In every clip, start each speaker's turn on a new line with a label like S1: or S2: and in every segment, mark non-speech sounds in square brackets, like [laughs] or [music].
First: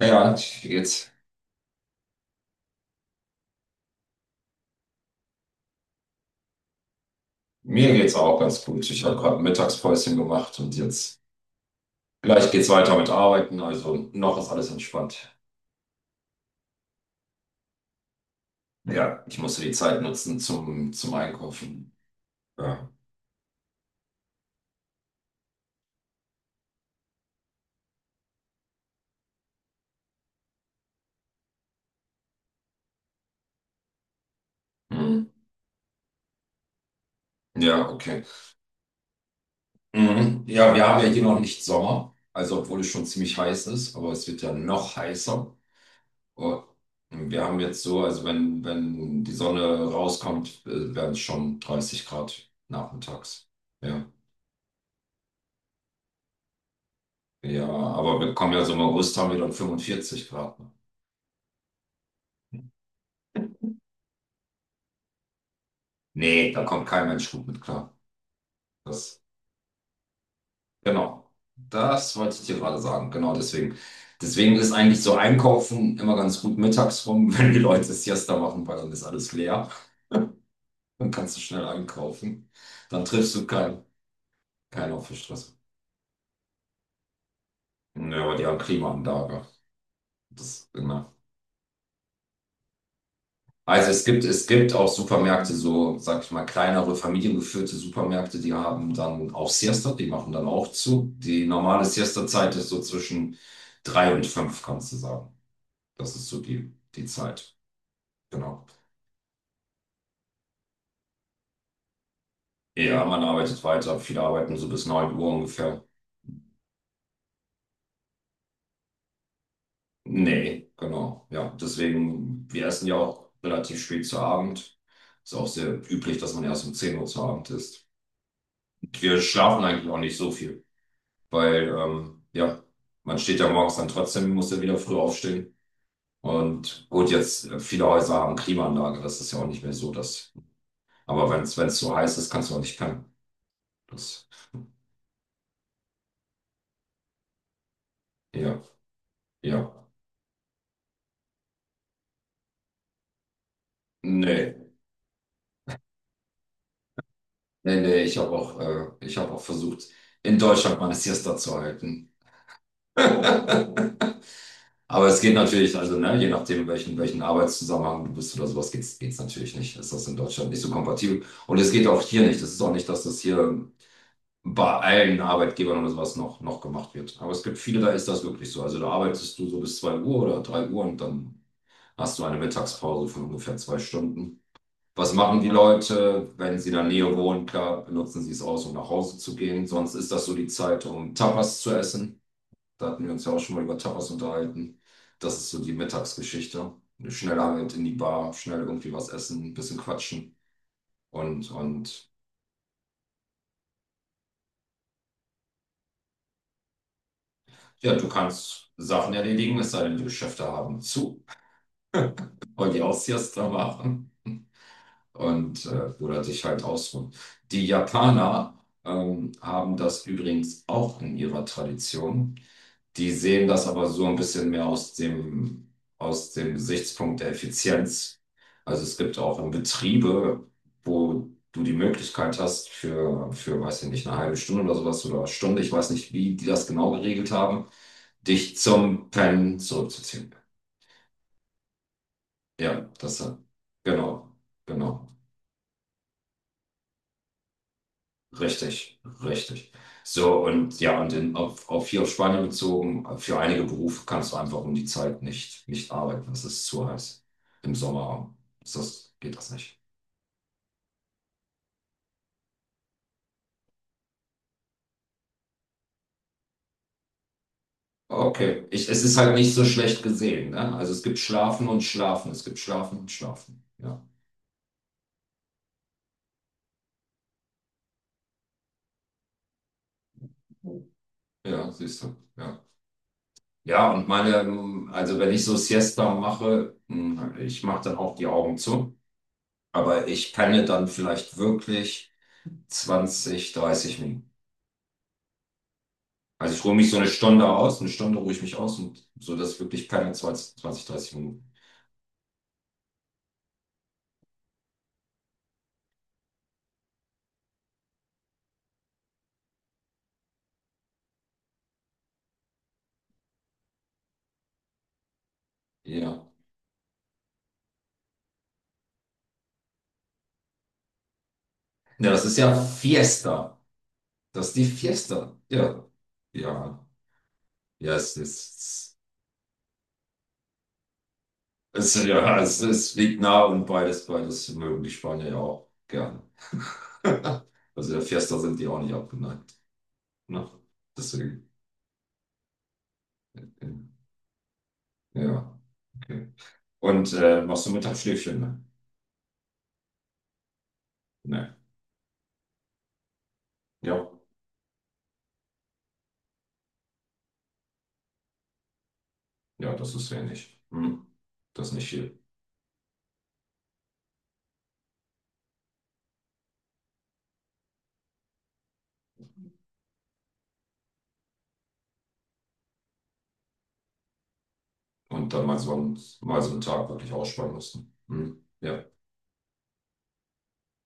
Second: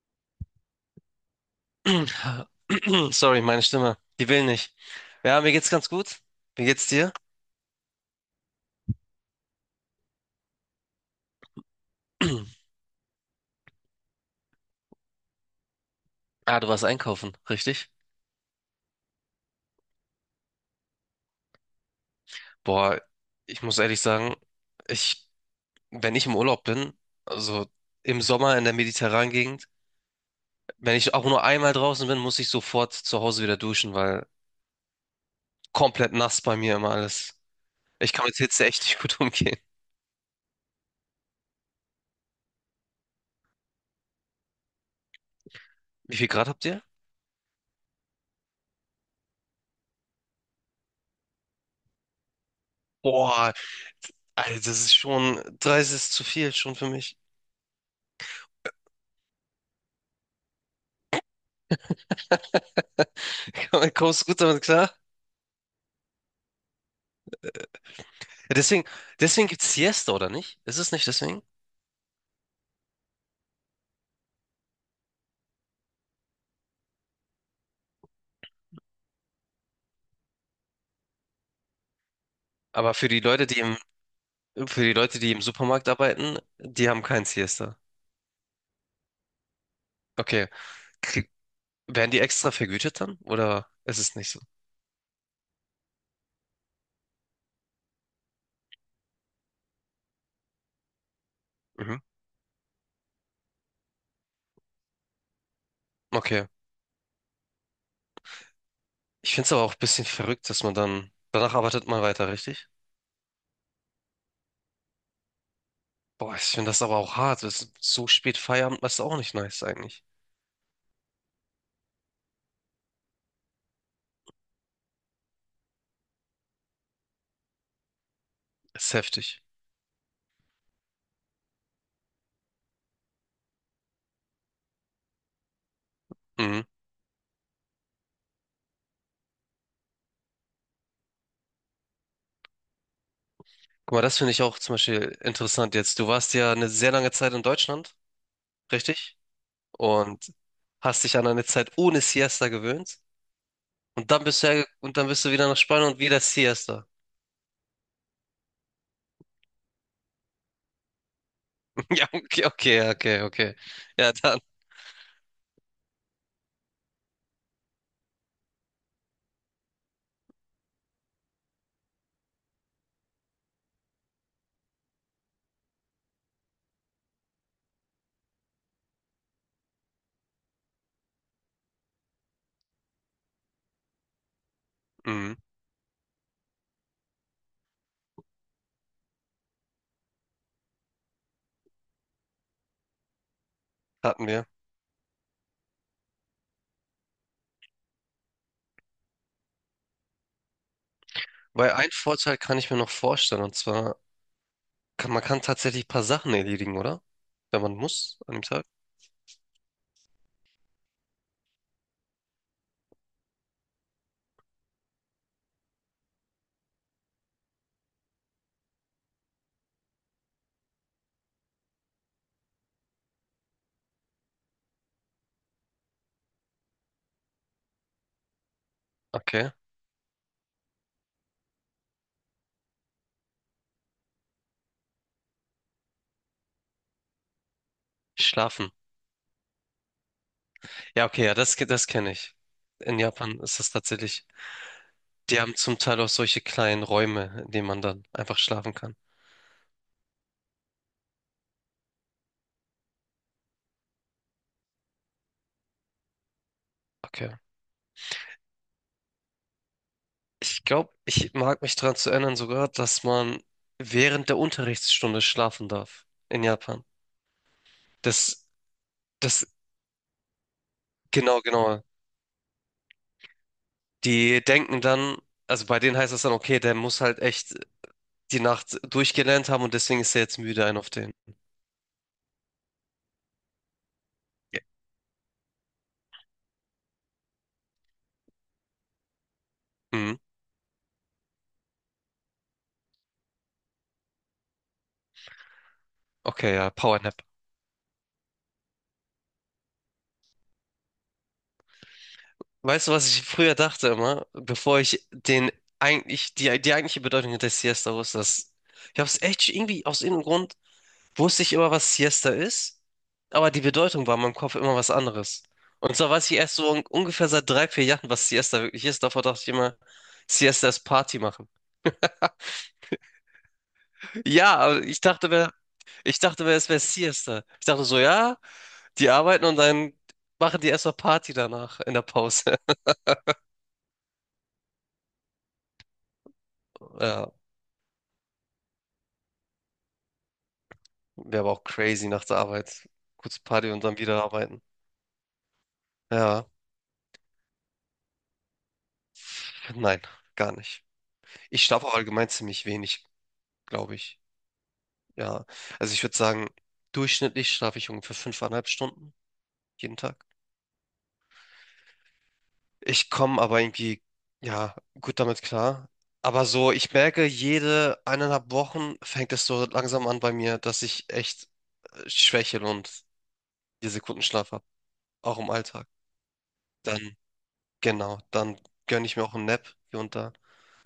S1: Ja, jetzt,
S2: [clears throat] Sorry, meine Stimme. Die will nicht. Ja, mir geht's ganz gut. Wie geht's dir?
S1: mir geht's auch ganz gut. Ich habe gerade ein Mittagspäuschen gemacht und jetzt gleich geht's
S2: [clears throat]
S1: weiter mit Arbeiten. Also noch ist alles entspannt.
S2: Ah, du warst einkaufen, richtig?
S1: Ja, ich musste die Zeit nutzen zum Einkaufen. Ja,
S2: Boah, ich muss ehrlich sagen, ich, wenn ich im Urlaub bin, also im Sommer in der mediterranen Gegend, wenn ich auch nur einmal draußen bin, muss ich sofort zu Hause wieder duschen, weil
S1: mhm.
S2: komplett nass bei mir immer alles.
S1: Ja,
S2: Ich
S1: okay.
S2: kann mit Hitze echt nicht gut [laughs] umgehen.
S1: Mhm. Ja, wir haben ja hier noch nicht Sommer, also obwohl es schon ziemlich heiß ist, aber es wird ja noch heißer.
S2: Wie viel Grad
S1: Oh,
S2: habt ihr?
S1: wir haben jetzt so, also wenn die Sonne rauskommt, werden es schon 30 Grad nachmittags.
S2: Boah,
S1: Ja.
S2: Alter, das ist schon, 30 ist zu viel schon für mich.
S1: Ja, aber wir kommen ja so im August haben wir dann 45 Grad. Ne?
S2: [laughs] Kommst du gut damit klar?
S1: Nee, da kommt kein Mensch gut mit klar.
S2: Ja, deswegen,
S1: Das,
S2: deswegen gibt's Siesta, oder nicht? Ist es nicht
S1: genau.
S2: deswegen?
S1: Das wollte ich dir gerade sagen. Genau deswegen. Deswegen ist eigentlich so Einkaufen immer ganz gut mittags rum, [laughs] wenn die Leute Siesta machen, weil dann ist alles leer. Dann kannst du schnell einkaufen.
S2: Aber
S1: Dann
S2: für die
S1: triffst du
S2: Leute,
S1: keinen,
S2: für
S1: keinen
S2: die
S1: auf der
S2: Leute, die im
S1: Straße.
S2: Supermarkt arbeiten, die haben kein Siesta.
S1: Ja, aber die haben Klimaanlage.
S2: Okay.
S1: Das, genau.
S2: Krieg, werden die extra vergütet dann? Oder
S1: Also
S2: ist
S1: es
S2: es
S1: gibt,
S2: nicht so?
S1: es gibt auch Supermärkte, so, sag ich mal, kleinere, familiengeführte Supermärkte, die haben dann auch Siesta, die machen dann auch zu. Die normale
S2: Mhm.
S1: Siesta-Zeit ist so zwischen drei und fünf, kannst du sagen. Das ist so
S2: Okay.
S1: die Zeit. Genau.
S2: Ich finde es aber auch ein bisschen verrückt, dass man dann, danach arbeitet man weiter, richtig?
S1: Ja, man arbeitet weiter, viele arbeiten so bis 9 Uhr ungefähr.
S2: Boah, ich finde das aber auch hart. Das ist so spät Feierabend, das ist auch nicht nice eigentlich.
S1: Nee, genau. Ja, deswegen, wir essen ja auch relativ spät zu Abend. Ist auch sehr üblich, dass man erst um 10 Uhr zu Abend isst.
S2: Das ist
S1: Wir
S2: heftig.
S1: schlafen eigentlich auch nicht so viel, weil ja, man steht ja morgens dann trotzdem, muss ja wieder früh aufstehen.
S2: Mhm.
S1: Und gut, jetzt viele Häuser haben Klimaanlage, das ist ja auch nicht mehr so, dass. Aber wenn es so heiß ist, kannst du auch nicht pennen.
S2: Guck mal, das
S1: Das,
S2: finde ich auch zum Beispiel interessant jetzt. Du warst ja eine sehr lange Zeit in Deutschland,
S1: ja,
S2: richtig?
S1: ja.
S2: Und hast dich an eine Zeit ohne Siesta gewöhnt. Und dann
S1: Nee,
S2: bist du wieder nach Spanien und wieder Siesta.
S1: nee, nee, ich habe auch versucht, in Deutschland meine Siesta zu
S2: [laughs] Ja,
S1: halten.
S2: okay, okay, ja, okay, okay.
S1: [laughs]
S2: Ja, dann
S1: Aber es geht natürlich, also ne, je nachdem, welchen Arbeitszusammenhang du bist oder sowas, geht's natürlich nicht. Ist das in Deutschland nicht so kompatibel? Und es geht auch hier nicht. Es ist auch nicht, dass das hier bei allen Arbeitgebern oder sowas noch gemacht wird. Aber es gibt viele, da ist das wirklich so. Also da arbeitest du so bis 2 Uhr oder 3 Uhr und dann hast du eine Mittagspause von ungefähr 2 Stunden. Was
S2: mhm,
S1: machen die Leute, wenn sie in der Nähe wohnen? Klar, benutzen sie es aus, um nach Hause zu gehen. Sonst ist das so die Zeit, um Tapas zu essen. Da hatten wir uns ja auch schon mal über Tapas
S2: hatten wir.
S1: unterhalten. Das ist so die Mittagsgeschichte. Schnell halt in die Bar, schnell irgendwie was essen, ein bisschen quatschen. Und,
S2: Weil ein
S1: und
S2: Vorteil kann ich mir noch vorstellen, und zwar kann tatsächlich ein paar Sachen erledigen, oder? Wenn man
S1: ja, du
S2: muss an dem Tag.
S1: kannst Sachen erledigen, es sei denn, die Geschäfte haben zu. Weil die Austrias da waren und oder sich halt ausruhen. Die Japaner haben das übrigens auch in ihrer Tradition. Die sehen das aber so ein bisschen mehr aus dem Gesichtspunkt der Effizienz. Also es gibt auch in
S2: Okay.
S1: Betriebe, wo du die Möglichkeit hast weiß ich nicht, eine halbe Stunde oder sowas oder Stunde, ich weiß nicht, wie die das genau geregelt haben, dich
S2: Schlafen.
S1: zum Pennen zurückzuziehen.
S2: Ja, okay, ja, das kenne ich.
S1: Ja,
S2: In Japan ist das tatsächlich.
S1: genau, genau,
S2: Die haben zum Teil auch solche kleinen Räume, in denen man dann einfach schlafen kann.
S1: richtig, richtig. So, und ja, und auf hier auf Spanien bezogen, für einige Berufe kannst du einfach um die Zeit nicht arbeiten. Es ist zu heiß.
S2: Okay.
S1: Im Sommer geht das nicht.
S2: Ich glaube, ich mag mich daran zu erinnern sogar, dass man während der Unterrichtsstunde schlafen darf in Japan. Das,
S1: Okay, ich, es ist halt
S2: das,
S1: nicht so schlecht gesehen, ne? Also es gibt
S2: genau,
S1: Schlafen und
S2: genau.
S1: Schlafen, es gibt Schlafen und Schlafen. Ja,
S2: Die denken dann, also bei denen heißt das dann, okay, der muss halt echt die Nacht durchgelernt haben und deswegen ist er jetzt müde, ein auf den.
S1: ja, siehst du, ja. Ja, und meine,
S2: Ja.
S1: also wenn ich so Siesta mache, mh, ich mache dann auch die Augen zu. Aber
S2: Mhm.
S1: ich penne dann vielleicht wirklich 20 30 Minuten. Also
S2: Okay,
S1: ich
S2: ja,
S1: ruhe mich so eine
S2: Powernap.
S1: Stunde aus, eine Stunde ruhe ich mich aus und so, dass ich wirklich penne zwanzig dreißig Minuten.
S2: Weißt du, was ich früher dachte immer, bevor ich den eigentlich, die eigentliche Bedeutung der Siesta wusste, dass ich habe es echt irgendwie aus irgendeinem Grund wusste ich immer, was Siesta ist, aber die Bedeutung war in meinem Kopf immer was anderes. Und zwar
S1: Ja.
S2: weiß ich erst so un ungefähr seit 3, 4 Jahren, was Siesta wirklich ist. Davor dachte ich immer, Siesta ist Party machen.
S1: Ja, das ist ja Fiesta. Das ist
S2: Ja,
S1: die
S2: aber ich dachte
S1: Fiesta.
S2: mir,
S1: Ja.
S2: es wäre
S1: Ja.
S2: Siesta. Ich dachte
S1: Ja,
S2: so, ja, die arbeiten und dann machen die erstmal Party danach in
S1: es,
S2: der
S1: ist- ja,
S2: Pause.
S1: es,
S2: [laughs]
S1: es liegt nah und beides, beides mögen die Spanier ja auch gerne.
S2: Ja,
S1: [laughs] Also der Fiesta sind die auch nicht abgeneigt. Ne?
S2: wäre
S1: Deswegen,
S2: aber auch crazy nach der Arbeit. Kurz Party und dann wieder arbeiten.
S1: ja, okay.
S2: Ja,
S1: Und machst du Mittagsschläfchen, ne?
S2: nein, gar nicht.
S1: Ne.
S2: Ich schlafe auch allgemein ziemlich wenig, glaube
S1: Ja.
S2: ich. Ja, also ich würde sagen, durchschnittlich schlafe ich ungefähr 5,5 Stunden
S1: Ja, das
S2: jeden
S1: ist
S2: Tag.
S1: wenig. Hm. Das ist nicht viel.
S2: Ich komme aber irgendwie, ja, gut damit klar. Aber so, ich merke, jede 1,5 Wochen fängt es so langsam an bei mir, dass ich echt schwächel und 4 Sekunden Schlaf habe,
S1: Und
S2: auch
S1: dann
S2: im Alltag.
S1: mal so einen Tag wirklich
S2: Dann,
S1: ausspannen mussten.
S2: genau,
S1: Hm.
S2: dann
S1: Ja,
S2: gönne ich mir auch einen Nap hier und da,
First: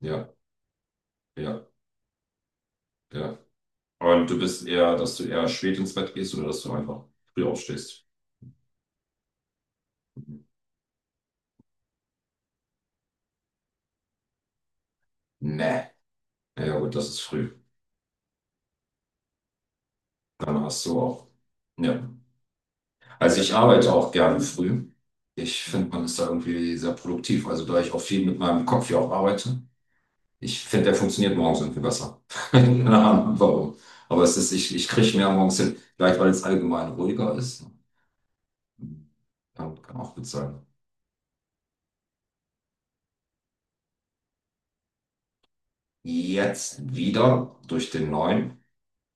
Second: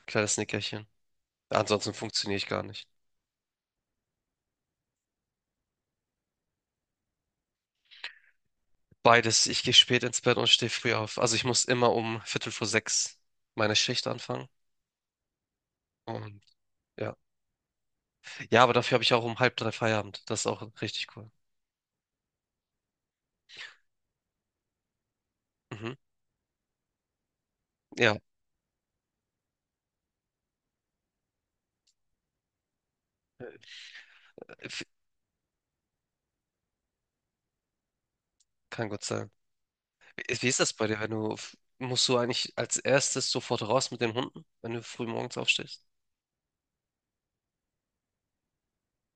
S1: ja,
S2: kleines Nickerchen.
S1: ja,
S2: Ansonsten funktioniere ich gar nicht.
S1: ja. Und du bist eher, dass du eher spät ins Bett gehst oder dass du einfach früh aufstehst?
S2: Beides, ich gehe spät ins Bett und stehe früh auf. Also ich muss immer um Viertel vor sechs meine Schicht anfangen.
S1: Nee.
S2: Und
S1: Ja, ja, gut, das
S2: ja.
S1: ist früh.
S2: Ja, aber dafür habe ich auch um halb drei Feierabend. Das ist
S1: Dann
S2: auch
S1: hast du
S2: richtig
S1: auch.
S2: cool.
S1: Ja. Also ich arbeite auch gerne früh. Ich finde,
S2: Mhm.
S1: man ist da irgendwie sehr produktiv. Also da ich auch
S2: Ja,
S1: viel mit meinem Kopf ja auch arbeite, ich finde, der funktioniert morgens irgendwie besser. [laughs] Keine Ahnung, warum. Aber es ist, ich,
S2: f-
S1: ich kriege mehr morgens hin. Vielleicht, weil es allgemein ruhiger ist.
S2: kann gut sein.
S1: Ja, kann auch gut
S2: Wie ist
S1: sein.
S2: das bei dir, wenn du, f- musst du eigentlich als erstes sofort raus mit den Hunden, wenn du früh morgens aufstehst?
S1: Jetzt wieder durch den neuen.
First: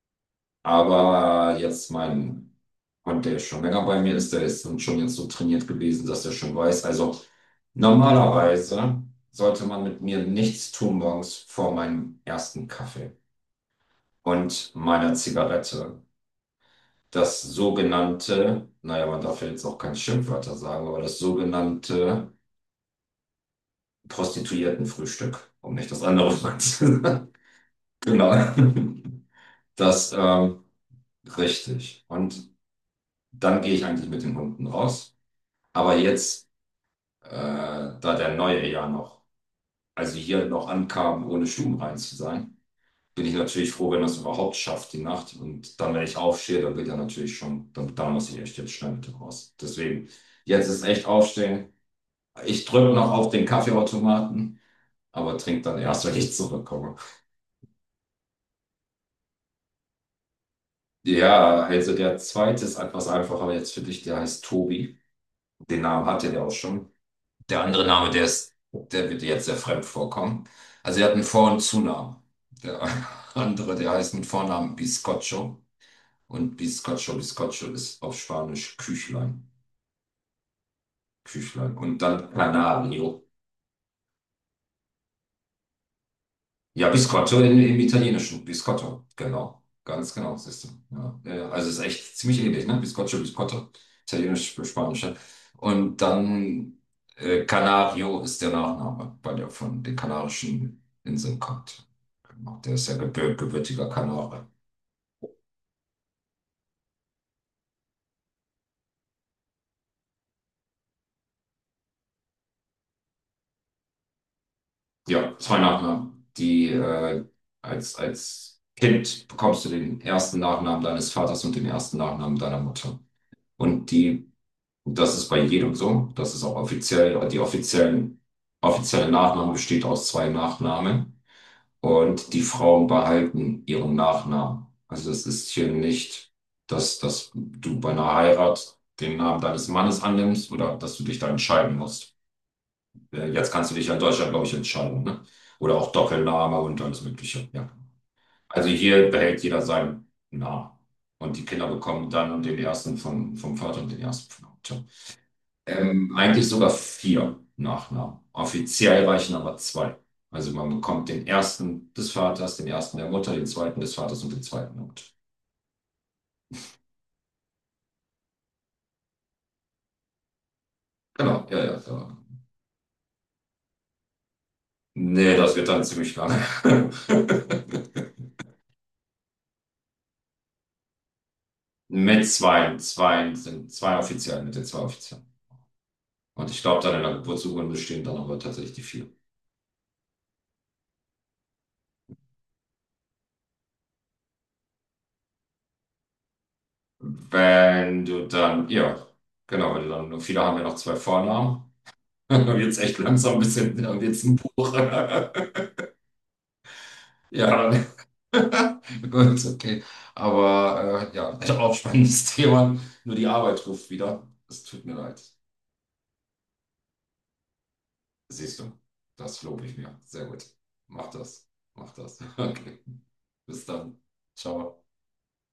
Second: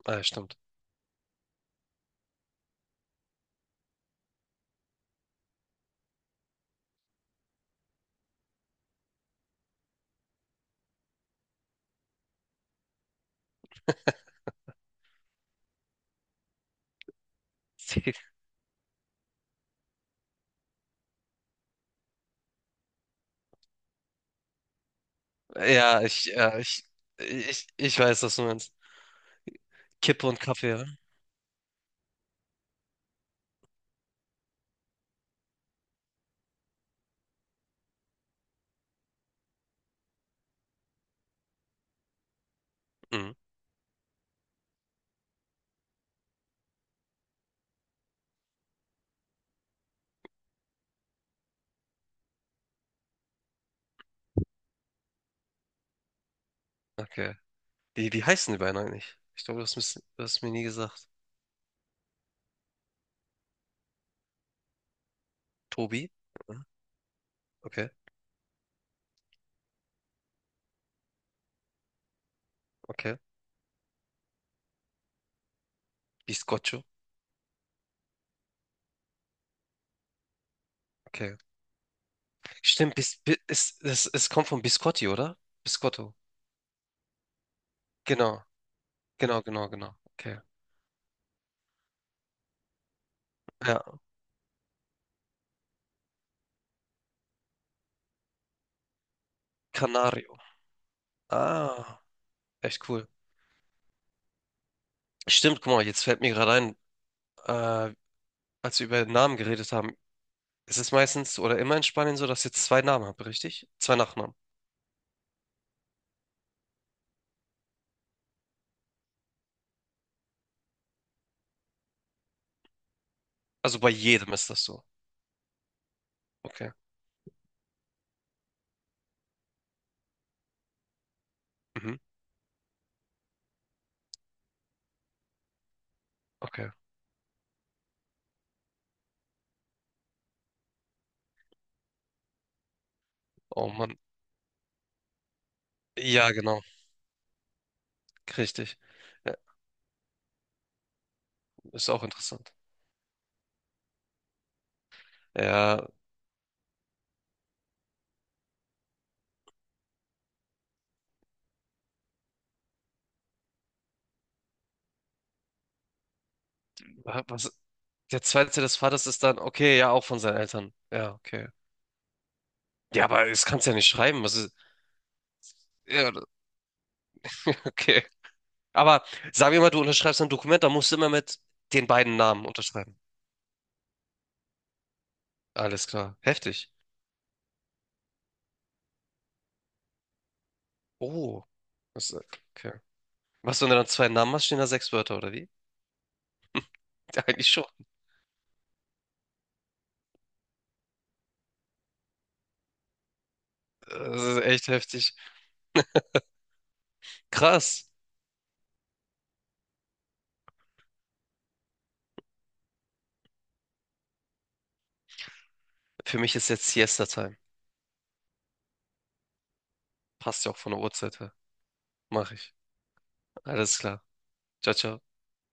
S2: Ah, ja, stimmt.
S1: Aber jetzt mein Hund, der schon länger bei mir ist, der ist dann schon jetzt so trainiert gewesen, dass er schon weiß. Also normalerweise sollte man mit mir nichts tun morgens vor meinem ersten Kaffee und meiner Zigarette. Das
S2: [laughs]
S1: sogenannte, naja, man darf ja jetzt auch keine Schimpfwörter sagen, aber das sogenannte Prostituiertenfrühstück, um nicht das
S2: Ja,
S1: andere Wort zu sagen. [laughs]
S2: ich weiß,
S1: Genau.
S2: was du meinst.
S1: Das,
S2: Kippe und
S1: ähm,
S2: Kaffee, ja?
S1: Richtig. Und dann gehe ich eigentlich mit den Hunden raus. Aber jetzt, da der Neue ja noch, also hier noch ankam, ohne stubenrein zu sein, bin ich
S2: Mhm.
S1: natürlich froh, wenn das überhaupt schafft, die Nacht. Und dann, wenn ich aufstehe, dann wird ja natürlich schon, dann muss ich echt jetzt schnell mit raus. Deswegen, jetzt ist echt aufstehen. Ich drücke noch auf den Kaffeeautomaten, aber trinke dann erst, wenn ich zurückkomme.
S2: Okay. Wie heißen die beiden eigentlich? Ich glaube, du hast mir nie gesagt.
S1: Ja, also der zweite ist etwas einfacher jetzt für dich, der heißt Tobi. Den Namen
S2: Tobi?
S1: hatte der auch
S2: Mhm.
S1: schon. Der andere
S2: Okay,
S1: Name, der ist, der wird dir jetzt sehr fremd vorkommen. Also er hat einen Vor- und Zunamen. Der
S2: okay.
S1: [laughs] andere, der heißt mit Vornamen Biscocho. Und
S2: Biscotto?
S1: Biscocho, Biscocho ist auf Spanisch Küchlein.
S2: Okay.
S1: Küchlein. Und dann
S2: Stimmt, bis,
S1: Canario.
S2: bis, es, es, es kommt von Biscotti, oder? Biscotto.
S1: Ja, Biscotto in, im
S2: Genau.
S1: Italienischen. Biscotto,
S2: Genau,
S1: genau.
S2: genau, genau.
S1: Ganz
S2: Okay.
S1: genau, siehst du. Ja, ja, ja. Also es ist echt ziemlich ähnlich, ne? Biscotto, Biscotto.
S2: Ja,
S1: Italienisch für Spanische. Und dann Canario ist der Nachname, weil der von den
S2: Canario.
S1: Kanarischen Inseln kommt.
S2: Ah,
S1: Genau, der
S2: echt
S1: ist ja
S2: cool.
S1: gebürtiger Kanare.
S2: Stimmt, guck mal, jetzt fällt mir gerade ein, äh, als wir über Namen geredet haben, es ist meistens oder immer in Spanien so, dass ihr zwei Namen habt, richtig? Zwei Nachnamen.
S1: Ja, zwei Nachnamen. Die als Kind bekommst du den ersten Nachnamen deines Vaters und den ersten Nachnamen deiner Mutter.
S2: Also bei
S1: Und die
S2: jedem ist das so.
S1: Und das ist bei jedem so. Das ist auch
S2: Okay.
S1: offiziell, offizielle Nachname besteht aus zwei Nachnamen.
S2: Mhm.
S1: Und die Frauen behalten ihren Nachnamen. Also das ist hier nicht,
S2: Okay.
S1: dass du bei einer Heirat den Namen deines Mannes annimmst oder dass du dich da entscheiden musst. Jetzt
S2: Oh
S1: kannst du dich ja
S2: Mann.
S1: in Deutschland, glaube ich, entscheiden, ne? Oder auch
S2: Ja,
S1: Doppelname
S2: genau.
S1: und alles Mögliche, ja. Also
S2: Richtig.
S1: hier
S2: Ja,
S1: behält jeder seinen Namen. Und die Kinder
S2: ist auch
S1: bekommen dann
S2: interessant.
S1: den ersten vom Vater und den ersten von der Mutter.
S2: Ja,
S1: Eigentlich sogar vier Nachnamen. Offiziell reichen aber zwei. Also man bekommt den ersten des Vaters, den ersten der Mutter, den zweiten des Vaters und den zweiten der Mutter.
S2: wa- was, der zweite des Vaters ist dann, okay, ja, auch von seinen Eltern. Ja,
S1: Genau,
S2: okay.
S1: ja, ja, ja.
S2: Ja, aber es kannst ja nicht schreiben. Was ist,
S1: Nee, das wird dann
S2: ja,
S1: ziemlich lang. [laughs]
S2: [laughs] okay. Aber sagen wir mal, du unterschreibst ein Dokument, da musst du immer mit den beiden
S1: Mit
S2: Namen
S1: zwei,
S2: unterschreiben.
S1: zwei sind zwei offiziell, mit den zwei offiziellen.
S2: Alles klar.
S1: Und ich
S2: Heftig.
S1: glaube, dann in der Geburtsurkunde stehen dann aber tatsächlich die vier.
S2: Oh. Das, okay. Was, wenn du dann zwei Namen hast, stehen da sechs Wörter, oder wie? [laughs] Eigentlich schon.
S1: Wenn du dann, ja, genau, wenn du dann, viele haben ja noch zwei Vornamen. [laughs] Dann wird's echt langsam ein bisschen, dann
S2: Das
S1: wird's ein
S2: ist echt
S1: Buch.
S2: heftig.
S1: [laughs] Ja, [laughs]
S2: Krass.
S1: gut, okay. Aber ja, [laughs] auch spannendes Thema. Nur die Arbeit ruft wieder. Es tut mir leid.
S2: Für mich ist jetzt Siesta-Time.
S1: Siehst du, das lobe ich mir. Sehr gut.
S2: Passt ja auch von der
S1: Mach
S2: Uhrzeit her.
S1: das. Mach das.
S2: Mach
S1: [laughs]
S2: ich.
S1: Okay. Bis
S2: Alles
S1: dann.
S2: klar. Ciao,
S1: Ciao.
S2: ciao.